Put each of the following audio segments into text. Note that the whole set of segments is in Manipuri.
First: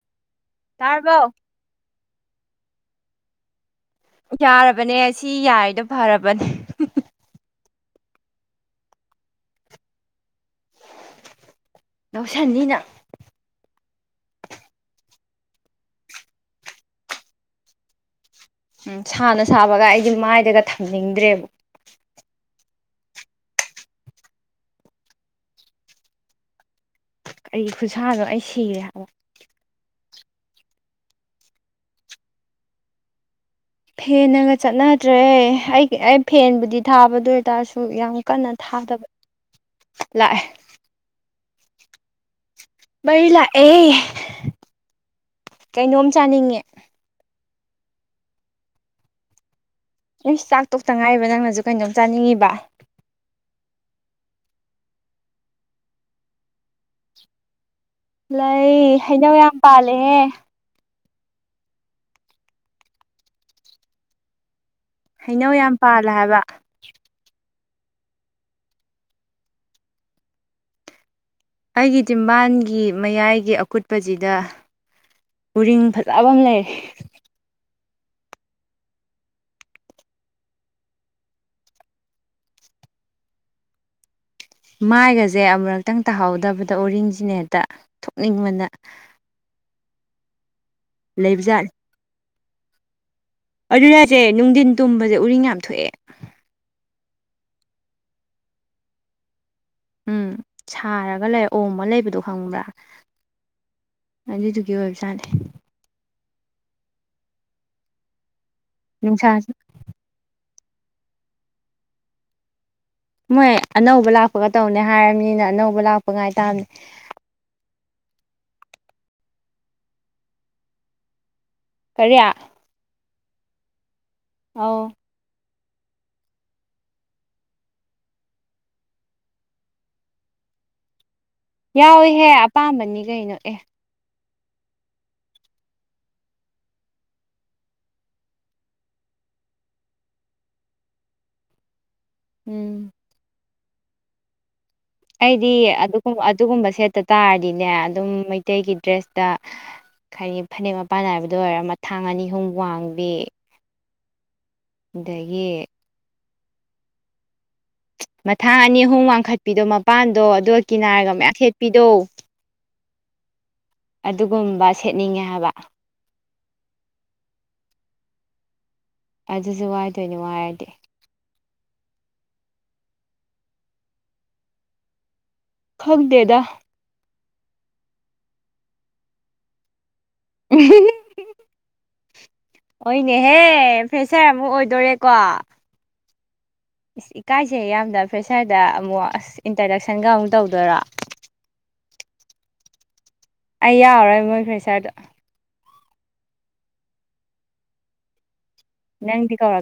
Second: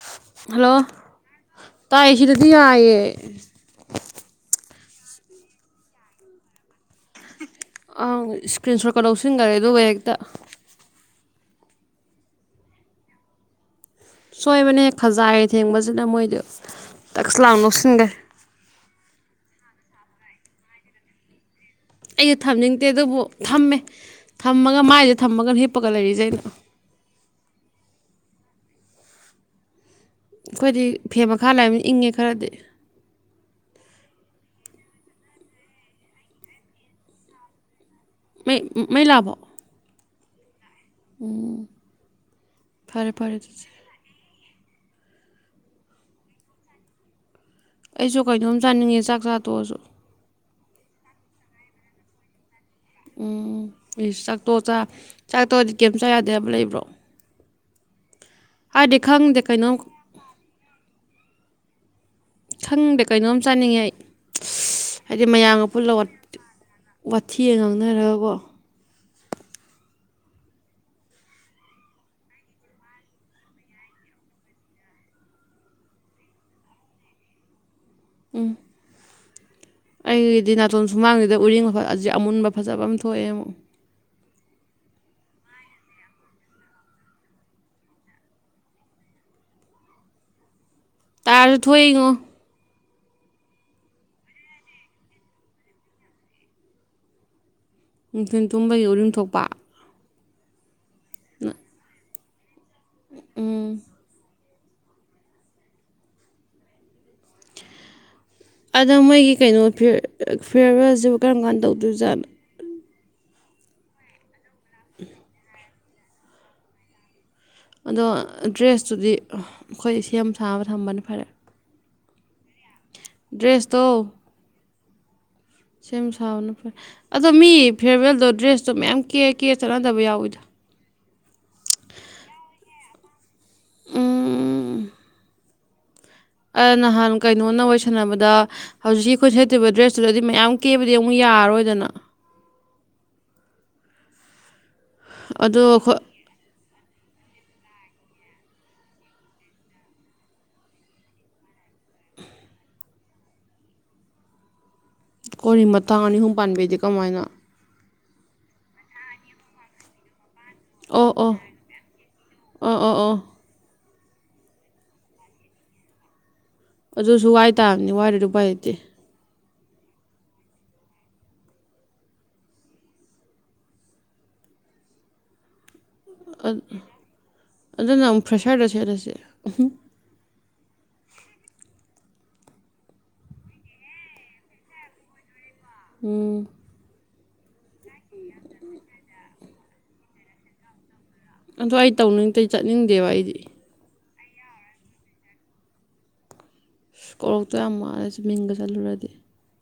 ꯫ ꯇꯥꯔꯕꫭ꯫ ꯇꯥꯏ ꯁꯤꯔꯗꯤ ꯌꯥꯑꯌꯦ ꯌꯥꯔꯕꯅꯦ ꯁꯤ ꯌꯥꯏꯗꯣ ꯐꯔꯕꯅꯦ ꯑꯪ ꯏꯁꯀ꯭ꯔꯤꯟ ꯁꯣꯠꯀ ꯂꯧꯁꯤꯟꯈꯔꯦ ꯑꯗꯨꯒꯕꯨ ꯍꯦꯛꯇ ꯂꯧꯎꯁꯟꯅꯤꯅ ꯁꯣꯏꯕꯅꯦꯍꯦꯛ ꯈꯖꯥꯏꯒꯤꯦ ꯊꯦꯡꯕꯁꯤꯅ ꯃꯣꯏꯗꯤ ꯇꯛꯁꯂꯥꯡ ꯅꯣꯛꯁꯤꯟꯈꯦ ꯎꯝ ꯁꯥꯅ ꯁꯥꯕꯒ ꯑꯩꯒꯤ ꯃꯥꯏꯗꯒ ꯊꯝꯅꯤꯡꯗ꯭ꯔꯦꯕ ꯑꯩꯁꯨꯦ ꯊꯝꯅꯤꯡꯗꯦ ꯑꯗꯨꯕꯨ ꯊꯝꯃꯦ ꯊꯝꯃꯒ ꯃꯥꯏꯁꯦ ꯊꯝꯃꯒ ꯍꯤꯞꯄꯒ ꯂꯩꯔꯤꯁꯦ ꯑꯩꯅ ꯑꯩ ꯈꯨꯠꯁꯥꯗꯣ ꯑꯩ ꯁꯤꯔꯦꯕ ꯑꯩꯈꯣꯏꯗꯤ ꯐꯦ ꯃꯈꯥ ꯂꯩꯕꯅꯤ ꯏꯪꯉꯦ ꯈꯔꯗꯤ ꯐꯦꯟꯒ ꯆꯠꯅꯗ꯭ꯔꯦ ꯑꯩ ꯑꯩ ꯐꯦꯟꯕꯨꯗꯤ ꯊꯥꯕꯗ ꯑꯣꯏꯇꯥꯔꯁꯨ ꯁꯨ ꯌꯥꯝ ꯀꯟꯅ ꯃꯩ ꯃꯩ ꯊꯥꯗꯕ ꯂꯥꯛꯑꯕꯣ ꯂꯥꯛꯑꯦ ꯎꯝ ꯃꯔꯔꯂ ꯑꯦ ꯀꯩꯅꯣꯝ ꯆꯥꯅꯤꯡꯉꯦ ꯑꯩꯁꯨ ꯀꯩꯅꯣꯝ ꯆꯥꯅꯤꯡꯉꯦ ꯆꯥꯛ ꯆꯥꯇꯣꯛꯑꯁꯨ ꯅꯪ ꯆꯥꯛ ꯇꯣꯛꯇ ꯉꯥꯏꯕ ꯅꯪꯅꯁꯨ ꯀꯩꯅꯣꯝ ꯆꯥꯅꯤꯡꯉꯤꯕ ꯎꯝ ꯏꯁ ꯆꯥꯛꯇꯣ ꯆꯥꯛ ꯇꯣꯗꯤ ꯀꯩꯝ ꯆ ꯌꯥꯗꯦ ꯍꯥꯏꯕ ꯂꯩꯕ꯭ꯔꯣ ꯂꯩ ꯍꯥꯏꯗꯤ ꯍꯩꯅꯧ ꯈꯪꯗꯦ ꯌꯥꯝ ꯀꯩꯅꯣꯝ ꯄꯥꯜꯂꯦ ꯈꯪꯗꯦ ꯀꯩꯅꯣꯝ ꯆꯥꯅꯤꯡꯉꯦ ꯑꯩ ꯍꯥꯏꯗꯤ ꯍꯩꯅꯧ ꯃꯌꯥꯝꯒ ꯌꯥꯝ ꯄꯨꯜꯂ ꯄꯥꯜꯂꯦ ꯍꯥꯏꯕ ꯋꯥꯊꯦꯡꯉ ꯈꯅꯔꯕ ꯑꯩꯒꯤ ꯇꯖꯤꯝꯕꯥꯟꯒꯤ ꯃꯌꯥꯏꯒꯤ ꯑꯀꯨꯠꯄꯁꯤꯗ ꯎꯔꯤꯡ ꯐꯖꯕ ꯑꯃ ꯂꯩꯔꯦ ꯎꯝ ꯑꯩꯒꯤꯗꯤ ꯅꯥꯇꯣꯟ ꯁꯨꯃꯥꯡꯁꯤꯗ ꯎꯔꯤꯡ ꯑꯃꯨꯟꯕ ꯐꯖꯕ ꯑꯃ ꯊꯣꯛꯑꯦ ꯑꯃꯨꯛ ꯃꯥꯏꯒꯁꯦ ꯑꯃꯨꯨꯔꯛꯇꯪ ꯇꯥꯍꯧꯗꯕꯗ ꯑꯣꯔꯤꯡꯁꯤꯅ ꯍꯦꯛꯇ ꯊꯣꯛꯅꯤꯡꯕꯅ ꯇꯥꯔꯁꯨ ꯊꯣꯛꯏꯉꯣ ꯑꯗꯨꯅꯁꯦ ꯅꯨꯡꯊꯤꯟ ꯇꯨꯝꯕꯁꯦ ꯎꯔꯤꯡ ꯌꯥꯝ ꯊꯣꯛꯑꯦ ꯅꯨꯡꯊꯜ ꯇꯨꯝꯕꯒꯤ ꯎꯔꯤꯨꯝ ꯊꯣꯛꯄ ꯎꯝ ꯁꯥꯔꯒ ꯂꯩꯔ ꯑꯣ ꯑꯃ ꯂꯩꯕꯗꯣ ꯐꯪꯕ꯭ꯔꯥ ꯎꯝ ꯑꯗꯨꯗꯨꯒꯤ ꯑꯣꯏꯕꯖꯥꯠꯅꯤ ꯑꯗ ꯃꯣꯏꯒꯤ ꯅꯨꯡꯁꯥ ꯀꯩꯅꯣꯤ ꯐꯤꯌꯔꯋꯦꯜꯁꯤꯕꯨ ꯀꯔꯝ ꯀꯥꯟꯗ ꯇꯧꯗꯣꯏꯖꯥꯠꯅꯣ ꯃꯣꯏ ꯑꯅꯧꯕ ꯂꯥꯛ ꯒ ꯇꯧꯅꯦ ꯍꯥꯏꯔꯔꯕꯅꯤꯅ ꯑꯅꯧꯕ ꯂꯥꯛꯄ ꯄꯉꯥꯏ ꯇꯕꯅꯦ ꯑꯗꯣ ꯗ꯭ꯔꯦꯁꯇꯨꯗꯤ ꯑꯩꯈꯣꯏ ꯁꯦꯝ ꯁꯥꯕ ꯊꯝꯕꯅꯤ ꯐꯔꯦ ꯀꯔꯤꯌꯥ ꯗ꯭ꯔꯦꯁ ꯇꯣ ꯑꯥꯎ ꯁꯦꯝ ꯁꯥꯕꯅ ꯐꯔꯦ ꯑꯗꯣ ꯃꯤ ꯐꯤꯌꯔꯋꯦꯜꯗꯣ ꯗ꯭ꯔꯦꯁꯇꯣ ꯃꯌꯥꯝ ꯀꯦ ꯀꯦ ꯆꯠꯅꯗꯕ ꯌꯥꯎꯋꯤꯗ ꯌꯥꯎꯏꯦꯍꯦ ꯑꯄꯥꯝꯕꯅꯤ ꯀꯩꯅꯣ ꯑꯦ ꯎꯝ ꯑ ꯅꯍꯥꯟ ꯀꯩꯅꯣꯅ ꯋꯥꯁꯟꯅꯕꯗ ꯍꯧꯖꯤꯛꯀꯤ ꯑꯩꯈꯣꯏ ꯁꯦꯠꯇꯕ ꯗ꯭ꯔꯦꯁꯇꯨꯗꯗꯤ ꯃꯌꯥꯝ ꯀꯦꯕꯗꯤ ꯑꯃꯨꯛ ꯌꯥꯔꯔꯣꯏꯗꯅ ꯎꯝ ꯑꯩꯗꯤ ꯑꯗꯣ ꯑꯩꯈꯣꯏ ꯑꯗꯨꯒꯨꯝ ꯑꯗꯨꯒꯨꯝꯕꯁꯦ ꯇ ꯇꯥꯔꯗꯤꯅꯦ ꯑꯗꯨꯝ ꯃꯩꯇꯩꯒꯤ ꯗ꯭ꯔꯦꯁꯇ ꯈꯅꯤ ꯐꯅꯦꯛ ꯃꯄꯥꯟ ꯅꯥꯏꯕꯗ ꯑꯣꯏꯔ ꯃꯊꯥꯡ ꯑꯅꯤ ꯑꯍꯨꯝ ꯋꯥꯡꯕꯤ ꯑꯗꯒꯤ ꯀꯔꯤꯃ ꯇꯅꯤ ꯍ ꯄꯥꯟꯕꯦꯗꯤ ꯀ ꯍꯥꯏ ꯑꯣꯏꯅ ꯃꯊꯥꯡ ꯑꯅꯤ ꯑꯍꯨꯝ ꯋꯥꯡꯈꯠꯄꯤꯗꯣ ꯃꯄꯥꯟꯗꯣ ꯑꯣꯠ ꯀꯤ ꯑꯣ ꯅꯥꯏꯔꯒ ꯃꯌꯥꯝ ꯑꯣ ꯁꯦꯠꯄꯤꯗꯣ ꯑꯣ ꯑꯣ ꯑꯗꯨꯒꯨꯝꯕ ꯁꯦꯠꯅꯤꯡꯉꯦ ꯍꯥꯏꯕ ꯑꯗꯨꯁꯨ ꯋꯥꯏ ꯇꯥꯕꯅꯤ ꯋꯥꯏꯔꯗꯨ ꯎ ꯄꯥꯏ ꯍꯇꯦ ꯑꯗꯨꯁꯨ ꯋꯥꯏꯗꯣꯏꯅꯦ ꯋꯥꯔꯗꯤ ꯈꯒ ꯗꯦꯗ ꯑꯗꯨꯅ ꯑꯃꯨꯛ ꯐ꯭ꯔꯦꯁꯔꯗ ꯁꯦꯠꯂꯁꯦ ꯎꯝ ꯍꯅꯦꯍꯦ ꯐꯦꯁꯔ ꯑꯃꯨꯛ ꯑꯣꯏꯗꯣꯔꯦꯀꯣ ꯎꯝ ꯁ ꯏꯀꯥꯏꯁꯦ ꯌꯥꯝꯅ ꯐ꯭ꯔꯦꯁꯔꯗ ꯑꯃꯨꯛ ꯑꯁ ꯏꯟꯇ꯭ꯔꯗꯛꯁꯟꯒ ꯑꯃꯨꯛ ꯇꯧꯗꯣꯏꯔꯣ ꯑꯗ ꯑꯩ ꯇꯧꯅꯤꯡꯇ ꯆꯠꯅꯤꯡꯗꯦꯕ ꯑꯩꯗꯤ ꯑꯩ ꯌꯥꯎꯔꯔꯣꯏ ꯃꯣꯏ ꯐ꯭ꯔꯦꯁꯔꯗ ꯀꯣꯔꯣꯛꯛꯇꯣ ꯌꯥꯝ ꯋꯥꯔꯦꯁꯦ ꯃꯤꯒ ꯆꯠꯂꯨꯔꯗꯤ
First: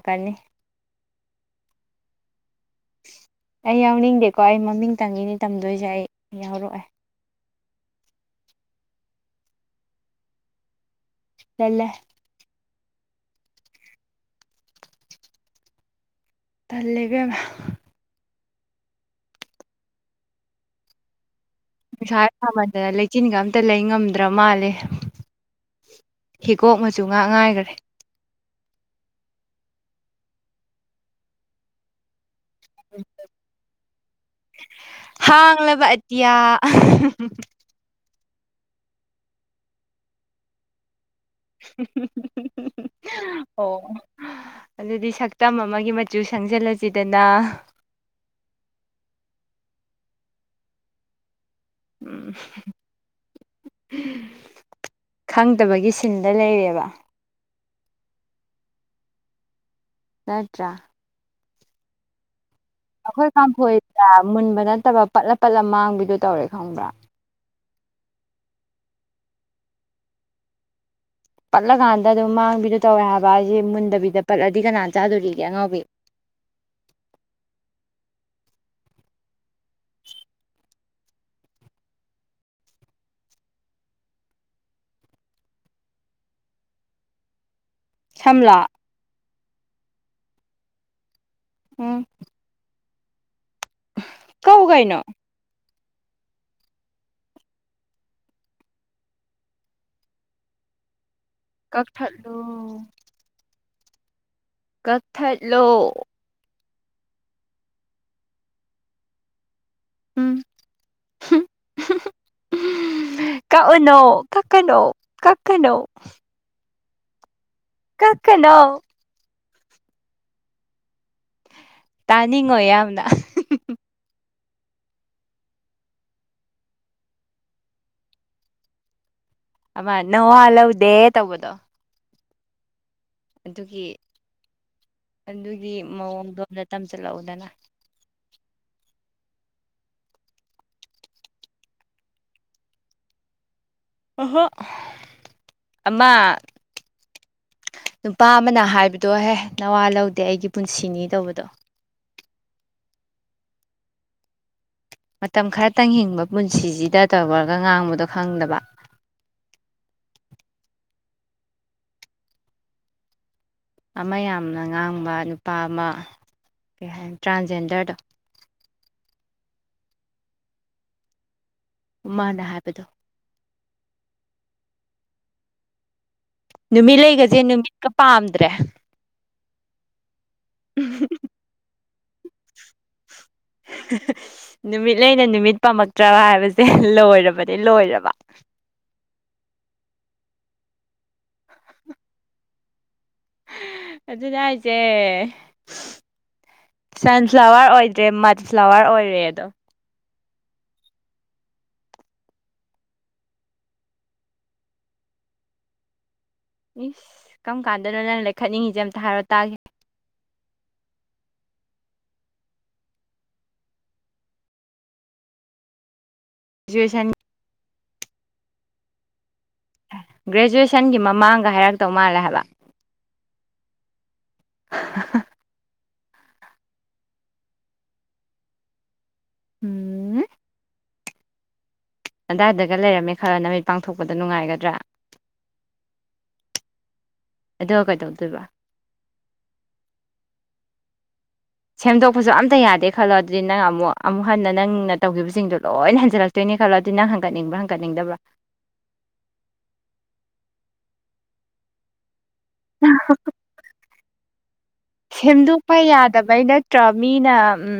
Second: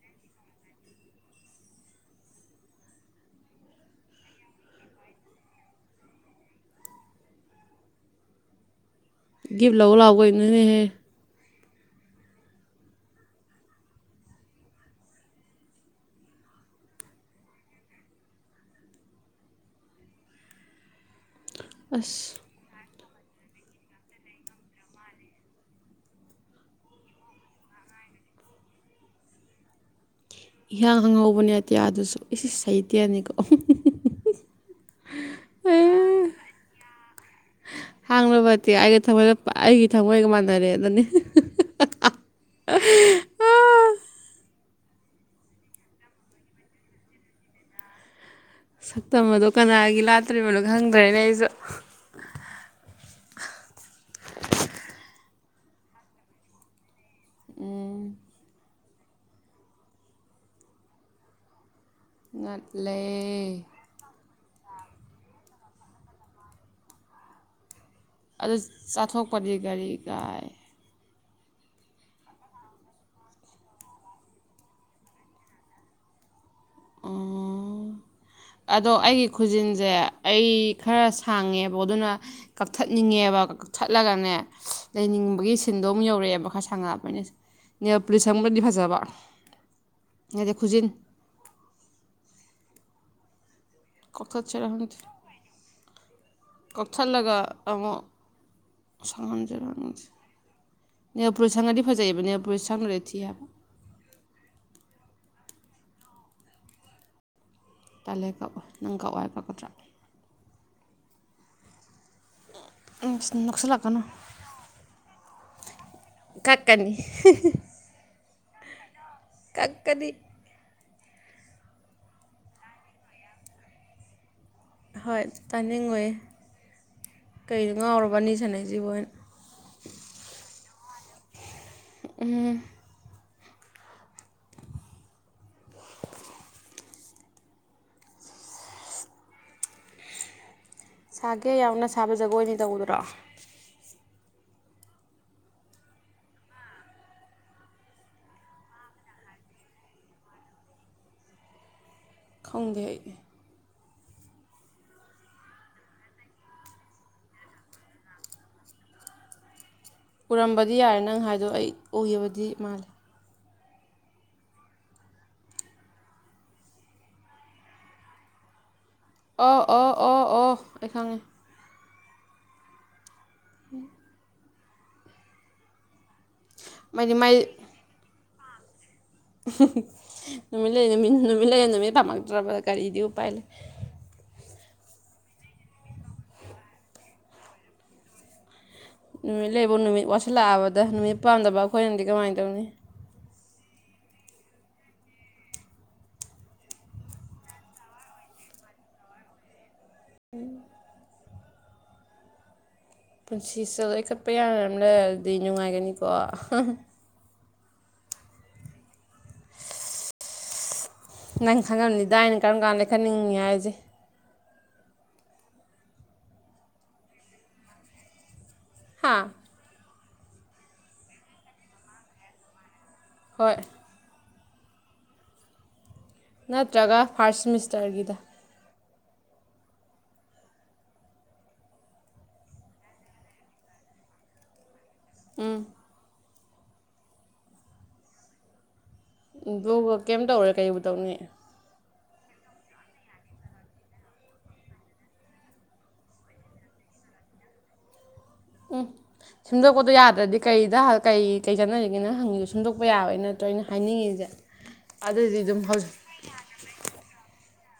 ꯀꯅꯤ ꯑꯩ ꯌꯥꯎꯅꯤꯡꯗꯦꯀꯣ ꯑꯩ ꯃꯃꯤꯡ ꯇꯪꯉꯤꯅꯤ ꯇꯝꯗꯣꯏꯁꯦ ꯑꯩ ꯌꯥꯎꯔꯛꯑꯦ ꯒꯤꯐ ꯂꯧꯧꯕ ꯂꯥꯎꯑꯣꯒ ꯏꯅꯦꯍꯦ ꯏꯂꯦ ꯇꯜ ꯂꯩꯕꯃ ꯁ ꯑꯁ ꯊꯕꯗꯦ ꯂꯩ ꯏꯆꯤꯟꯒ ꯑꯝꯇ ꯂꯩ ꯉꯝꯗ꯭ꯔ ꯃꯥꯜꯂꯦ ꯍꯤꯀꯣꯛ ꯃꯆ ꯉꯥꯛ ꯉꯥꯏꯈꯔꯦ ꯏꯍꯥꯛ ꯍꯧꯕꯅꯦꯇꯦ ꯑꯗꯨꯁꯨ ꯍꯥꯡꯕ ꯑꯇꯤꯌꯥ ꯍꯥꯡꯂꯨꯕꯗꯤꯦ ꯑꯩꯒ ꯊꯃꯣꯏꯒ ꯑꯩꯒꯤ ꯊꯃꯣꯏꯒ ꯃꯥꯟꯅꯔꯦ ꯑꯗꯨꯅꯤ ꯑꯣ ꯑꯗꯨꯗꯤ ꯁꯛꯇꯝ ꯑꯃꯒꯤ ꯃꯆꯨ ꯁꯪꯖꯜꯂꯁꯤꯗꯅ ꯁꯛꯇꯝ ꯑꯗꯣ ꯀꯅꯥꯒꯤ ꯂꯥꯇ꯭ꯔꯤꯕꯅꯣ ꯈꯪꯗ꯭ꯔꯦꯅꯦ ꯑꯩꯁꯨ ꯎꯝ ꯈꯪꯗꯕꯒꯤ ꯁꯤꯟꯗ ꯂꯩꯔꯦꯕ ꯎꯝ ꯅꯠꯇ꯭ꯔꯥ ꯉꯠꯂꯦ ꯑꯈꯣꯏ ꯀꯥꯟ ꯐꯣꯏ ꯃꯨꯟꯕ ꯅꯠꯇꯕ ꯄꯠꯂꯞ ꯄꯠꯂ ꯃꯥꯡꯕꯤꯗꯣ ꯇꯧꯔꯦ ꯈꯪꯕ꯭ꯔꯥ ꯑꯗꯨ ꯆꯥꯊꯣꯛꯄꯗꯤ ꯒꯥꯔꯤ ꯀꯥꯏ ꯄꯠꯂꯀꯥꯟꯗ ꯑꯗꯨꯝ ꯃꯥꯡꯕꯤꯗꯣ ꯇꯧꯋꯦ ꯍꯥꯏꯕ ꯑꯩꯁꯦ ꯃꯨꯟꯗꯕꯤꯗ ꯄꯠꯂꯗꯤ ꯀꯅꯥꯅ ꯆꯥꯗꯣꯔꯤꯒꯦ ꯑꯉꯥꯎꯕꯤ ꯎꯝ ꯑꯗꯣ ꯑꯩꯒꯤ ꯈꯨꯖꯤꯟꯁꯦ ꯑꯩ ꯈꯔ ꯁꯥꯡꯉꯦꯕ ꯑꯗꯨꯅ ꯀꯛꯊꯠꯅꯤꯡꯉꯦꯕ ꯀꯛꯊꯠꯂꯒꯅꯦ ꯂꯩꯅꯤꯡꯕꯒꯤ ꯁꯤꯟꯗꯣ ꯑꯃꯨꯛ ꯌꯧꯔꯛꯑꯦꯕ ꯈꯔ ꯁꯥꯡꯉꯛꯑꯕꯅꯤꯅ ꯅꯦꯜ ꯄꯨꯂꯤꯁ ꯁꯝꯂꯣ ꯁꯪꯕꯗꯤ ꯐꯖꯕ ꯅꯠꯆꯦ ꯈꯨꯖꯤꯟ ꯎꯝ ꯀꯛꯊꯠ ꯀꯛꯎ ꯁꯤꯔ ꯈꯪꯗꯦ ꯀꯩꯅꯣ ꯀꯛꯊꯠꯂꯒ ꯑꯃꯨꯛ ꯁꯪꯍꯟꯖꯤꯔꯣ ꯅꯦꯜꯄꯨꯂꯤꯁ ꯁꯪꯉꯗꯤ ꯐꯖꯩꯌꯦꯕ ꯀꯛꯊꯠꯂꯣ ꯅꯦꯜꯄꯨꯂꯤꯁ ꯁꯪꯉꯗꯤ ꯊꯤ ꯍꯥꯏꯕ ꯀꯠꯊꯠꯂꯣ ꯇꯜꯂꯦ ꯀꯛꯄ ꯅꯪ ꯀꯛꯑꯣ ꯍꯥꯏ ꯀꯛꯀꯗ꯭ꯔꯥ ꯎꯝ ꯍꯝ ꯍꯝ ꯎꯝ ꯍꯤ ꯀꯛꯎꯅꯣ ꯅꯣꯛꯁꯤꯜꯂꯛꯀꯅꯨ ꯀꯛꯀꯅꯣ ꯀꯛꯀꯅꯣ ꯀꯅꯤ ꯀꯒꯀꯅꯣ ꯀꯛꯀꯅꯤ ꯇꯥꯅꯤꯡꯉꯣ ꯌꯥꯝꯅ ꯍꯣꯏ ꯇꯥꯅꯤꯡꯉꯣꯏꯌꯦ ꯀꯩꯅꯣ ꯉꯥꯎꯔꯕ ꯑꯅꯤ ꯁꯥꯟꯅꯁꯤꯕꯣꯅ ꯑꯃ ꯅꯋꯣ ꯂꯧ ꯗꯦ ꯇꯧꯕꯗꯣ ꯎꯝ ꯑꯗꯨꯒꯤ ꯑꯗꯨꯒꯤ ꯃꯑꯣꯡꯗꯣ ꯇꯝꯁꯤꯜꯂꯛꯎꯗꯅ ꯁꯥꯒꯦ ꯌꯥꯎꯅ ꯁꯥꯕ ꯖꯒꯣꯏꯅꯤ ꯇꯧꯗ꯭ꯔꯣ ꯑꯍꯣ ꯑꯃ ꯅꯨꯄꯥ ꯑꯃꯅ ꯍꯥꯏꯕꯗꯣꯍꯦ ꯅꯋꯥ ꯂꯧꯗꯦ ꯑꯩꯒꯤ ꯄꯨꯟꯁꯤꯅꯤ ꯇꯧꯕꯗꯣ ꯈꯣꯡꯗꯦ ꯑꯩ ꯃꯇꯝ ꯈꯔꯇꯪ ꯍꯤꯡꯕ ꯄꯨꯟꯁꯤꯁꯤꯗ ꯇꯧꯔꯒ ꯉꯥꯡꯕꯗꯣ ꯈꯪꯗꯕ ꯎꯔꯝꯕꯗꯤ ꯌꯥꯔꯦ ꯅꯪ ꯍꯥꯏꯗꯣ ꯑꯩ ꯎꯈꯤꯕꯗꯤ ꯃꯥꯜꯂꯦ ꯑꯃ ꯌꯥꯝꯅ ꯉꯥꯡꯕ ꯅꯨꯄꯥ ꯑꯃ ꯀꯩ ꯍꯥꯏꯅꯤ ꯇ꯭ꯔꯥꯟꯖꯦꯟꯗꯔꯗꯣ ꯑꯣ ꯑꯣ ꯑꯣ ꯑꯣ ꯑꯩ ꯈꯪꯉꯦ ꯃꯥꯅ ꯍꯥꯏꯕꯗꯣ ꯎꯝ ꯅꯨꯃꯤꯠ ꯃꯥꯗꯤ ꯂꯩꯒꯁꯦ ꯃꯥꯏ ꯅꯨꯃꯤꯠꯀ ꯄꯥꯝꯗ ꯇ꯭ꯔꯦ ꯅꯨꯃꯤꯠ ꯂꯩ ꯅꯨꯃꯤꯠ ꯂꯩꯅ ꯅꯨꯃꯤꯠ ꯇꯥ ꯇꯝꯃꯛꯇꯔꯕ ꯀꯔꯤꯗꯣ [unintelligible] ꯅꯨꯃꯤꯠ ꯂꯩꯅ ꯅꯨꯃꯤꯠ ꯄꯥꯝꯃꯛꯇ꯭ꯔꯕ ꯍꯥꯏꯕꯁꯦ ꯂꯣꯏꯔꯕꯅꯤ ꯂꯣꯏꯔꯕ꯫ ꯅꯨꯃꯤꯠ ꯂꯩꯕꯨ ꯅꯨꯃꯤꯠ ꯋꯥꯠꯁꯤꯜꯂꯛꯑꯕꯗ ꯅꯨꯃꯤꯠ ꯄꯥꯝꯗꯕ ꯑꯩꯈꯣꯏꯅꯗꯤ ꯀꯃꯥꯏꯅ ꯇꯧꯅꯤ꯫ ꯑꯗꯨꯅꯦ ꯍꯥꯏꯁꯦ ꯁꯟꯐ꯭ꯂꯥꯋꯔ ꯑꯣꯏꯗ꯭ꯔꯦ ꯃꯗꯐ꯭ꯂꯥꯋꯔ ꯑꯣꯏꯔꯦ ꯑꯗꯣ꯫ [inaudible] ꯄꯨꯟꯁꯤꯁꯦ ꯂꯣꯏꯈꯠꯄ ꯌꯥꯔꯝꯂꯗꯤ ꯅꯨꯡꯉꯥꯏꯒꯅꯤꯀꯣ꯫ [unintelligible] ꯏꯁ ꯀꯔꯝ ꯀꯥꯟꯗꯅꯣ ꯅꯪ ꯂꯩꯈꯠꯅꯤꯡꯉꯤꯁꯦ ꯑꯝꯇ ꯍꯥꯏꯔꯣ ꯇꯥꯒꯦ꯫ ꯅꯪ ꯈꯪꯉꯝꯅꯤꯗ ꯑꯩꯅ ꯀꯔꯝ ꯀꯥꯟꯗ ꯂꯩꯈꯠꯅꯤꯡꯉꯤ ꯍꯥꯏꯁꯦ꯫ ꯖꯨꯋꯦꯁꯟ ꯍꯥꯥ ꯒ꯭ꯔꯦꯖꯨꯋꯦꯁꯟꯒꯤ ꯃꯃꯥꯡꯒ ꯍꯥꯏꯔꯛꯇꯧ ꯃꯥꯜꯂꯦ ꯍꯥꯏꯕ꯫ ꯍꯣꯏ꯫ [unintelligible] ꯅꯠꯇ꯭ꯔꯒ ꯐꯥꯔꯁ ꯁꯤꯃꯤꯁꯇꯔꯒꯤꯗ꯫ ꯎꯝ ꯑꯗꯥꯏꯗꯒ ꯂꯩꯔꯝꯃꯦ ꯈꯔ ꯅꯃꯤꯠ ꯄꯥꯡꯊꯣꯛꯄꯗ ꯅꯨꯡꯉꯥꯏꯒꯗ꯭ꯔꯥ꯫ ꯎꯝ ꯑꯗꯣ ꯀꯩꯗꯧꯗꯣꯏꯕ꯫ ꯑꯗꯨꯒ ꯀꯩꯝ ꯇꯧꯔꯦ ꯀꯩꯨ ꯇꯧꯅꯤ꯫ ꯁꯦꯝꯗꯣꯛꯄꯁꯨ ꯑꯝꯇ ꯌꯥꯗꯦ ꯈꯜꯂꯣ ꯑꯗꯨꯗꯤ ꯅꯪ ꯑꯃꯨꯛ ꯑꯃꯨꯛ ꯍꯟꯅ ꯅꯪꯅ ꯇꯧꯈꯤꯕꯁꯤꯡꯗꯣ ꯂꯣꯏꯅ ꯍꯟꯖꯤꯜꯂꯛꯇꯣꯏꯅꯤ ꯈꯜꯂꯣ ꯑꯗꯨꯗꯤ ꯅꯪ ꯍꯪꯒꯠꯅꯤꯡꯕ꯭ꯔꯥ ꯍꯪꯀꯠꯅꯤꯡꯗꯕ꯭ꯔꯥ꯫ ꯎꯝ ꯁꯦꯝꯗꯣꯛꯄꯗꯣ ꯌꯥꯗ꯭ꯔꯗꯤ ꯀꯩꯗ ꯀꯩ ꯀꯩ ꯀꯥꯅꯔꯤꯒꯦ ꯅꯪ ꯁꯦꯝꯗꯣꯛꯄ ꯌꯥꯕꯩ ꯅꯠꯇ꯭ꯔꯣ ꯑꯩꯅ ꯍꯥꯏꯅꯤꯡꯉꯤꯁꯦ ꯑꯗꯨꯗꯤ ꯑꯗꯨꯝ ꯁꯦꯝꯗꯣꯛꯄ ꯍꯧꯖꯤꯛ ꯌꯥꯗꯕꯩ ꯅꯠꯇ꯭ꯔꯣ ꯃꯤꯅ ꯎꯝ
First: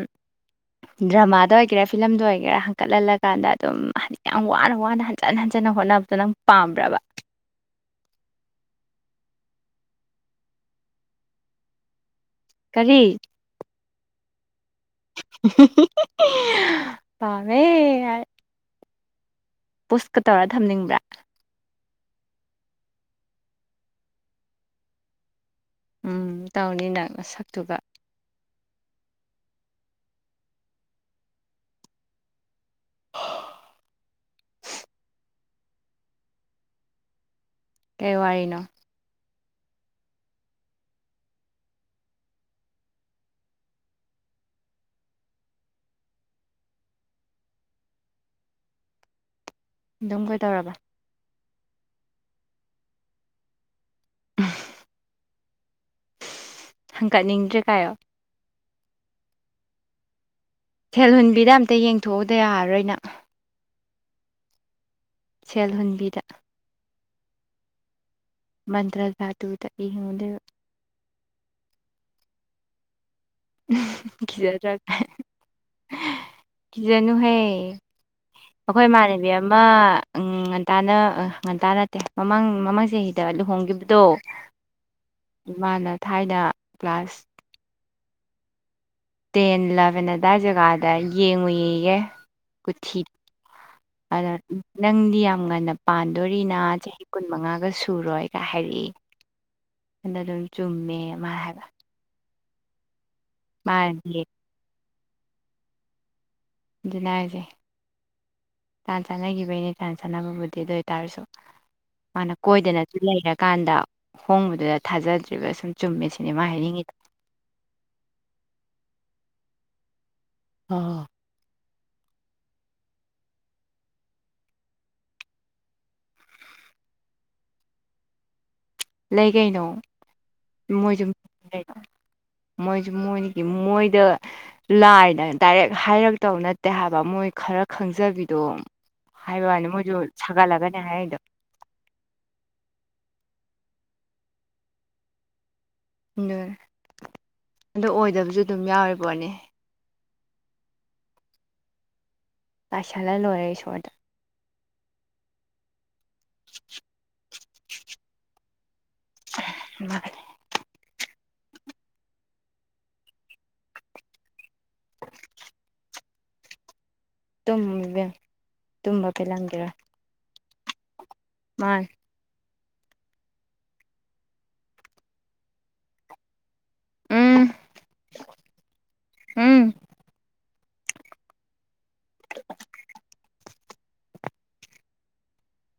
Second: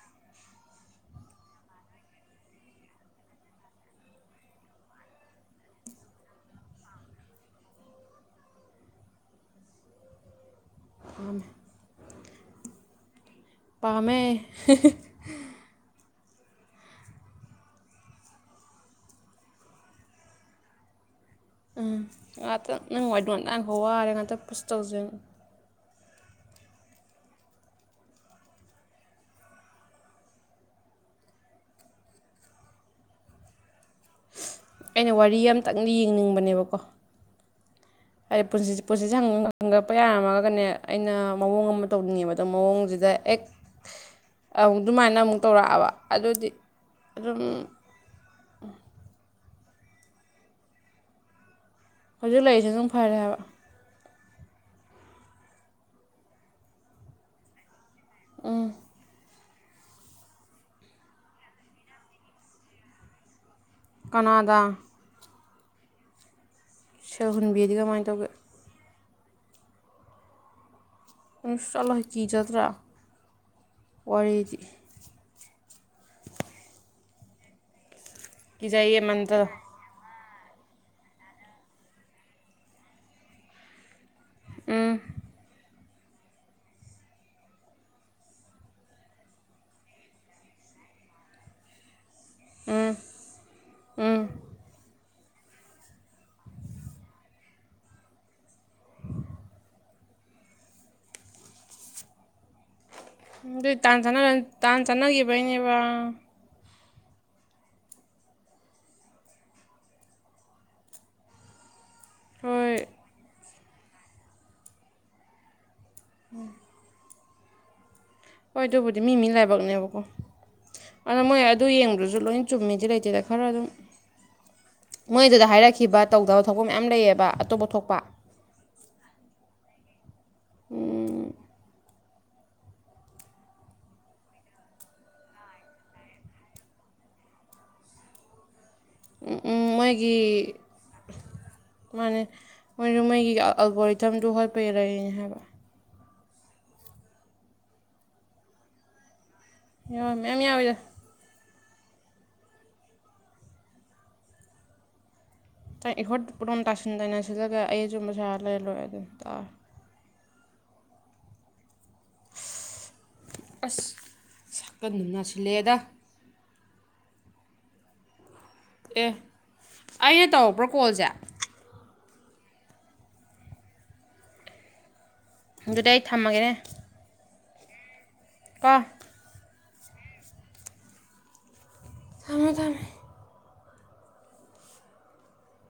ꯗ꯭ꯔꯃꯥꯗ ꯑꯣꯏꯒꯦꯔꯥ ꯐꯤꯂꯝꯗ ꯑꯣꯏꯒꯦꯔꯥ ꯍꯟꯀꯠꯍꯜꯂꯀꯥꯟꯗ ꯑꯗꯨꯝ ꯌꯥꯝ ꯋꯥꯅ-ꯋꯥꯅ ꯍꯟꯖꯤꯟ ꯍꯟꯖꯟꯅ ꯍꯣꯠꯅꯕꯗꯣ ꯅꯪ ꯄꯥꯝꯕ꯭ꯔꯕ꯫ ꯑꯝ ꯀꯔꯤ ꯄꯥꯝꯃꯦ꯫ [unintelligible] ꯄꯝꯥꯃꯦ ꯄꯨꯁꯀ ꯇꯧꯔ ꯊꯝꯅꯤꯡꯕ꯭ꯔꯥ꯫ ꯑ ꯉꯥꯇꯪ ꯅꯪꯒꯤ ꯋꯥꯔꯤꯗꫭ ꯑꯝꯇ ꯉꯥꯏꯈꫭ ꯋꯥꯔꯦ ꯉꯍꯥꯛꯇꯪ ꯄꯨꯁ ꯇꯧꯁꯦ꯫ ꯎꯝ ꯇꯧꯅꯤꯅꯡ ꯅꯁꯛꯇꯨꯒ꯫ [inaudible] ꯑꯩꯅ ꯋꯥꯔꯤ ꯑꯃꯇꯪꯅ ꯌꯦꯡꯅꯤꯡꯕꯅꯦꯕꯀꯣ꯫ ꯀꯩ ꯍꯥꯏ ꯋꯥꯔꯤꯅꯣ ꯄꯨꯟꯁꯤꯁ ꯄꯨꯟꯁꯤꯁ ꯍꯪ ꯍꯪꯒꯠꯄ ꯌꯥꯔꯝꯃꯒꯅꯦ ꯑꯩꯅ ꯃꯑꯣꯡ ꯑꯃ ꯇꯧꯅꯤꯡꯉꯦꯕ ꯑꯗꯣ ꯃꯑꯣꯡꯁꯤꯗ ꯍꯦꯛ ꯑꯃꯨꯛ ꯑꯗꯨꯃꯥꯏꯅ ꯑꯃꯨꯛ ꯇꯧꯔꯛꯑꯕ ꯑꯗꯨꯗꯤ ꯑꯗꯨꯝ ꯑꯗꯨꯝ ꯀꯩꯗꯧꯔꯕ꯫ ꯍꯧꯖꯤꯛ ꯂꯩꯔꯤꯁꯦ ꯑꯗꯨꯝ ꯐꯔꯦ ꯍꯥꯏꯕ꯫ [unintelligible] ꯍꯪꯀꯠꯅꯤꯡꯗ꯭ꯔꯦ ꯀꯥꯏꯣ꯫ ꯎꯝ ꯁꯦꯜ ꯍꯨꯟꯕꯤꯗ ꯑꯝꯇ ꯌꯦꯡꯊꯣꯛꯎꯗ ꯌꯥꯔꯔꯣꯏꯅ꯫ ꯀꯅꯥꯗꯥ꯫ ꯁꯦꯜ ꯍꯨꯟꯕꯤꯗ꯫ ꯁꯦꯜꯍꯨꯟꯕꯤꯗꯤ ꯀꯃꯥꯏꯅ ꯇꯧꯒꯦ꯫ ꯃꯟꯇ꯭ꯔ ꯥ ꯇꯨꯗ ꯏ ꯍꯗ ꯏꯟꯁꯥꯜꯥ ꯀꯤꯖꯠ ꯔ [unintelligible] ꯀꯤꯖꯅꯨꯍꯦ ꯑꯈꯣꯏ ꯀꯤꯖꯩꯌꯦ ꯏꯃꯥꯟꯅꯕꯤ ꯃꯟꯗ ꯑꯃ ꯎꯝ ꯉꯟꯇꯥꯅ ꯉꯟꯇꯥ ꯅꯠꯇꯦ ꯃꯃꯥꯡ ꯃꯃꯥꯡ ꯆꯍꯤꯗ ꯂꯨꯍꯣꯡꯒꯤꯕꯗꯣ ꯎꯝ ꯃꯥꯅ ꯊꯥꯏꯅ ꯀ꯭ꯂꯥꯁ ꯇꯦꯟ ꯂꯕꯦꯟ ꯑꯗꯥꯏ ꯖꯒꯥꯗ ꯌꯦꯡꯉꯨꯏ ꯑꯌꯦ ꯀꯨꯊꯤ ꯑꯗ ꯅꯪꯗꯤꯌꯥꯝ ꯉꯟꯅ ꯄꯥꯟꯗꯣꯔꯤꯅ ꯆꯍꯤ ꯀꯨꯟ ꯃꯉꯥꯒ ꯁꯨꯔꯣꯏꯒ ꯍꯥꯏꯔꯛꯏ ꯑꯗ ꯑꯗꯨꯝ ꯆꯨꯝꯃꯦ ꯑꯃ ꯍꯥꯏꯕ ꯇꯥꯟꯆꯥꯅ ꯃꯥꯅꯗꯤ ꯇꯥꯟ ꯆꯥꯟꯅꯒꯤꯕꯩꯅꯦꯕ ꯑꯗꯨꯅꯦ ꯍꯥꯏꯁꯦ ꯇꯥꯟ ꯆꯥꯟꯅꯈꯤꯕꯒꯤꯅꯦ ꯇꯥꯟ ꯆꯥꯟꯅꯕꯕꯨꯗꯤ ꯑꯗꯨ ꯑꯣꯏ ꯇꯔꯁꯨ ꯃꯥꯅ ꯍꯣꯏ ꯀꯣꯏꯗꯅꯁꯨ ꯂꯩꯔꯒꯦ ꯀꯥꯟꯗ ꯍꯣꯡꯕꯗꯨꯗ ꯊꯥꯖꯗ꯭ꯔꯤꯕ ꯁꯨꯝ ꯆꯨꯝꯃꯦ ꯁꯤꯅꯦꯃꯥ ꯍꯥꯏꯅꯤꯡꯉꯤꯗꯣ ꯍꯣꯏ ꯑꯗꯨꯕꯨꯗꯤ ꯃꯤ ꯃꯤ ꯂꯥꯏꯕꯛꯅꯦꯕꯀꯣ ꯑ ꯑꯗꯣ ꯃꯣꯏ ꯑꯗꯨ ꯌꯦꯡꯗ꯭ꯔꯁꯨ ꯂꯣꯏ ꯆꯨꯝꯃꯤꯗꯤ ꯂꯩꯇꯦꯗ ꯈꯔ ꯑꯗꯨꯝ ꯃꯣꯏꯗꯨꯗ ꯍꯥꯏꯔꯛꯈꯤꯕ ꯇꯧꯗꯕ ꯊꯣꯛꯄ ꯃꯌꯥꯝ ꯂꯩꯌꯦꯕ ꯑꯇꯣꯞꯄ ꯊꯣꯛꯄ ꯂꯩ ꯀꯩꯅꯣ ꯃꯣꯏꯖꯨꯝ ꯂꯩ ꯃꯣꯏꯁꯨ ꯃꯣꯏꯒꯤ ꯃꯣꯏꯗ ꯂꯥꯏꯗ ꯗꯥꯏꯔꯦꯛ ꯍꯥꯏꯔꯛꯇꯕ ꯅꯠꯇꯦ ꯍꯥꯏꯕ ꯃꯣꯏ ꯈꯔ ꯈꯪꯖꯕꯤꯗꯣ ꯎꯝ ꯍꯥꯏꯕ ꯎꯝ ꯋꯥꯅꯤ ꯃꯣꯏꯁꯨ ꯃꯣꯏꯒꯤ ꯁꯥꯒꯠꯂꯒꯅꯦ ꯍꯥꯏꯗꯣ ꯑꯜꯒꯣꯔꯤꯇꯝꯗꯨ ꯍꯣꯠꯄꯩꯅꯦ ꯍꯥꯏꯕ ꯑꯗꯣ ꯑꯣꯏꯗꯕꯁꯨ ꯑꯗꯨꯝ ꯌꯥꯎꯔꯤ ꯄꯣꯠꯅꯦ ꯌꯥꯎ ꯃꯌꯥꯝ ꯌꯥꯎꯋꯤꯗ ꯇꯥꯏꯁꯜꯂ ꯂꯣꯏꯔꯦ ꯏꯁꯣꯔꯗ [unintelligible] ꯄꯨꯔꯣꯝ ꯇꯥꯁꯤꯟ ꯇꯥꯏꯅ ꯁꯤꯜꯂꯒ ꯑꯩ ꯑꯆꯨꯝꯕꯁꯔ ꯂꯩꯔ ꯂꯣꯏ ꯃꯥꯅꯦ ꯑꯁ ꯁꯛꯀꯟꯗꯨꯝ ꯅꯁꯜꯂꯛꯑꯦꯗ ꯇꯨꯝ [unintelligible] ꯑꯦ ꯇꯨꯝꯕ ꯄꯦꯜꯂꯝꯒꯤꯔꯣꯏ ꯑꯩꯅ ꯇꯧꯔꯛꯄ꯭ꯔꯣ ꯀꯣꯜꯁꯦ ꯃꯥ ꯑꯗꯨꯗꯤ ꯑꯩ ꯊꯝꯃꯒꯦꯅꯦ ꯎꯝ ꯀ ꯎꯝ ꯊꯝꯃꯦ ꯊꯝꯃꯦ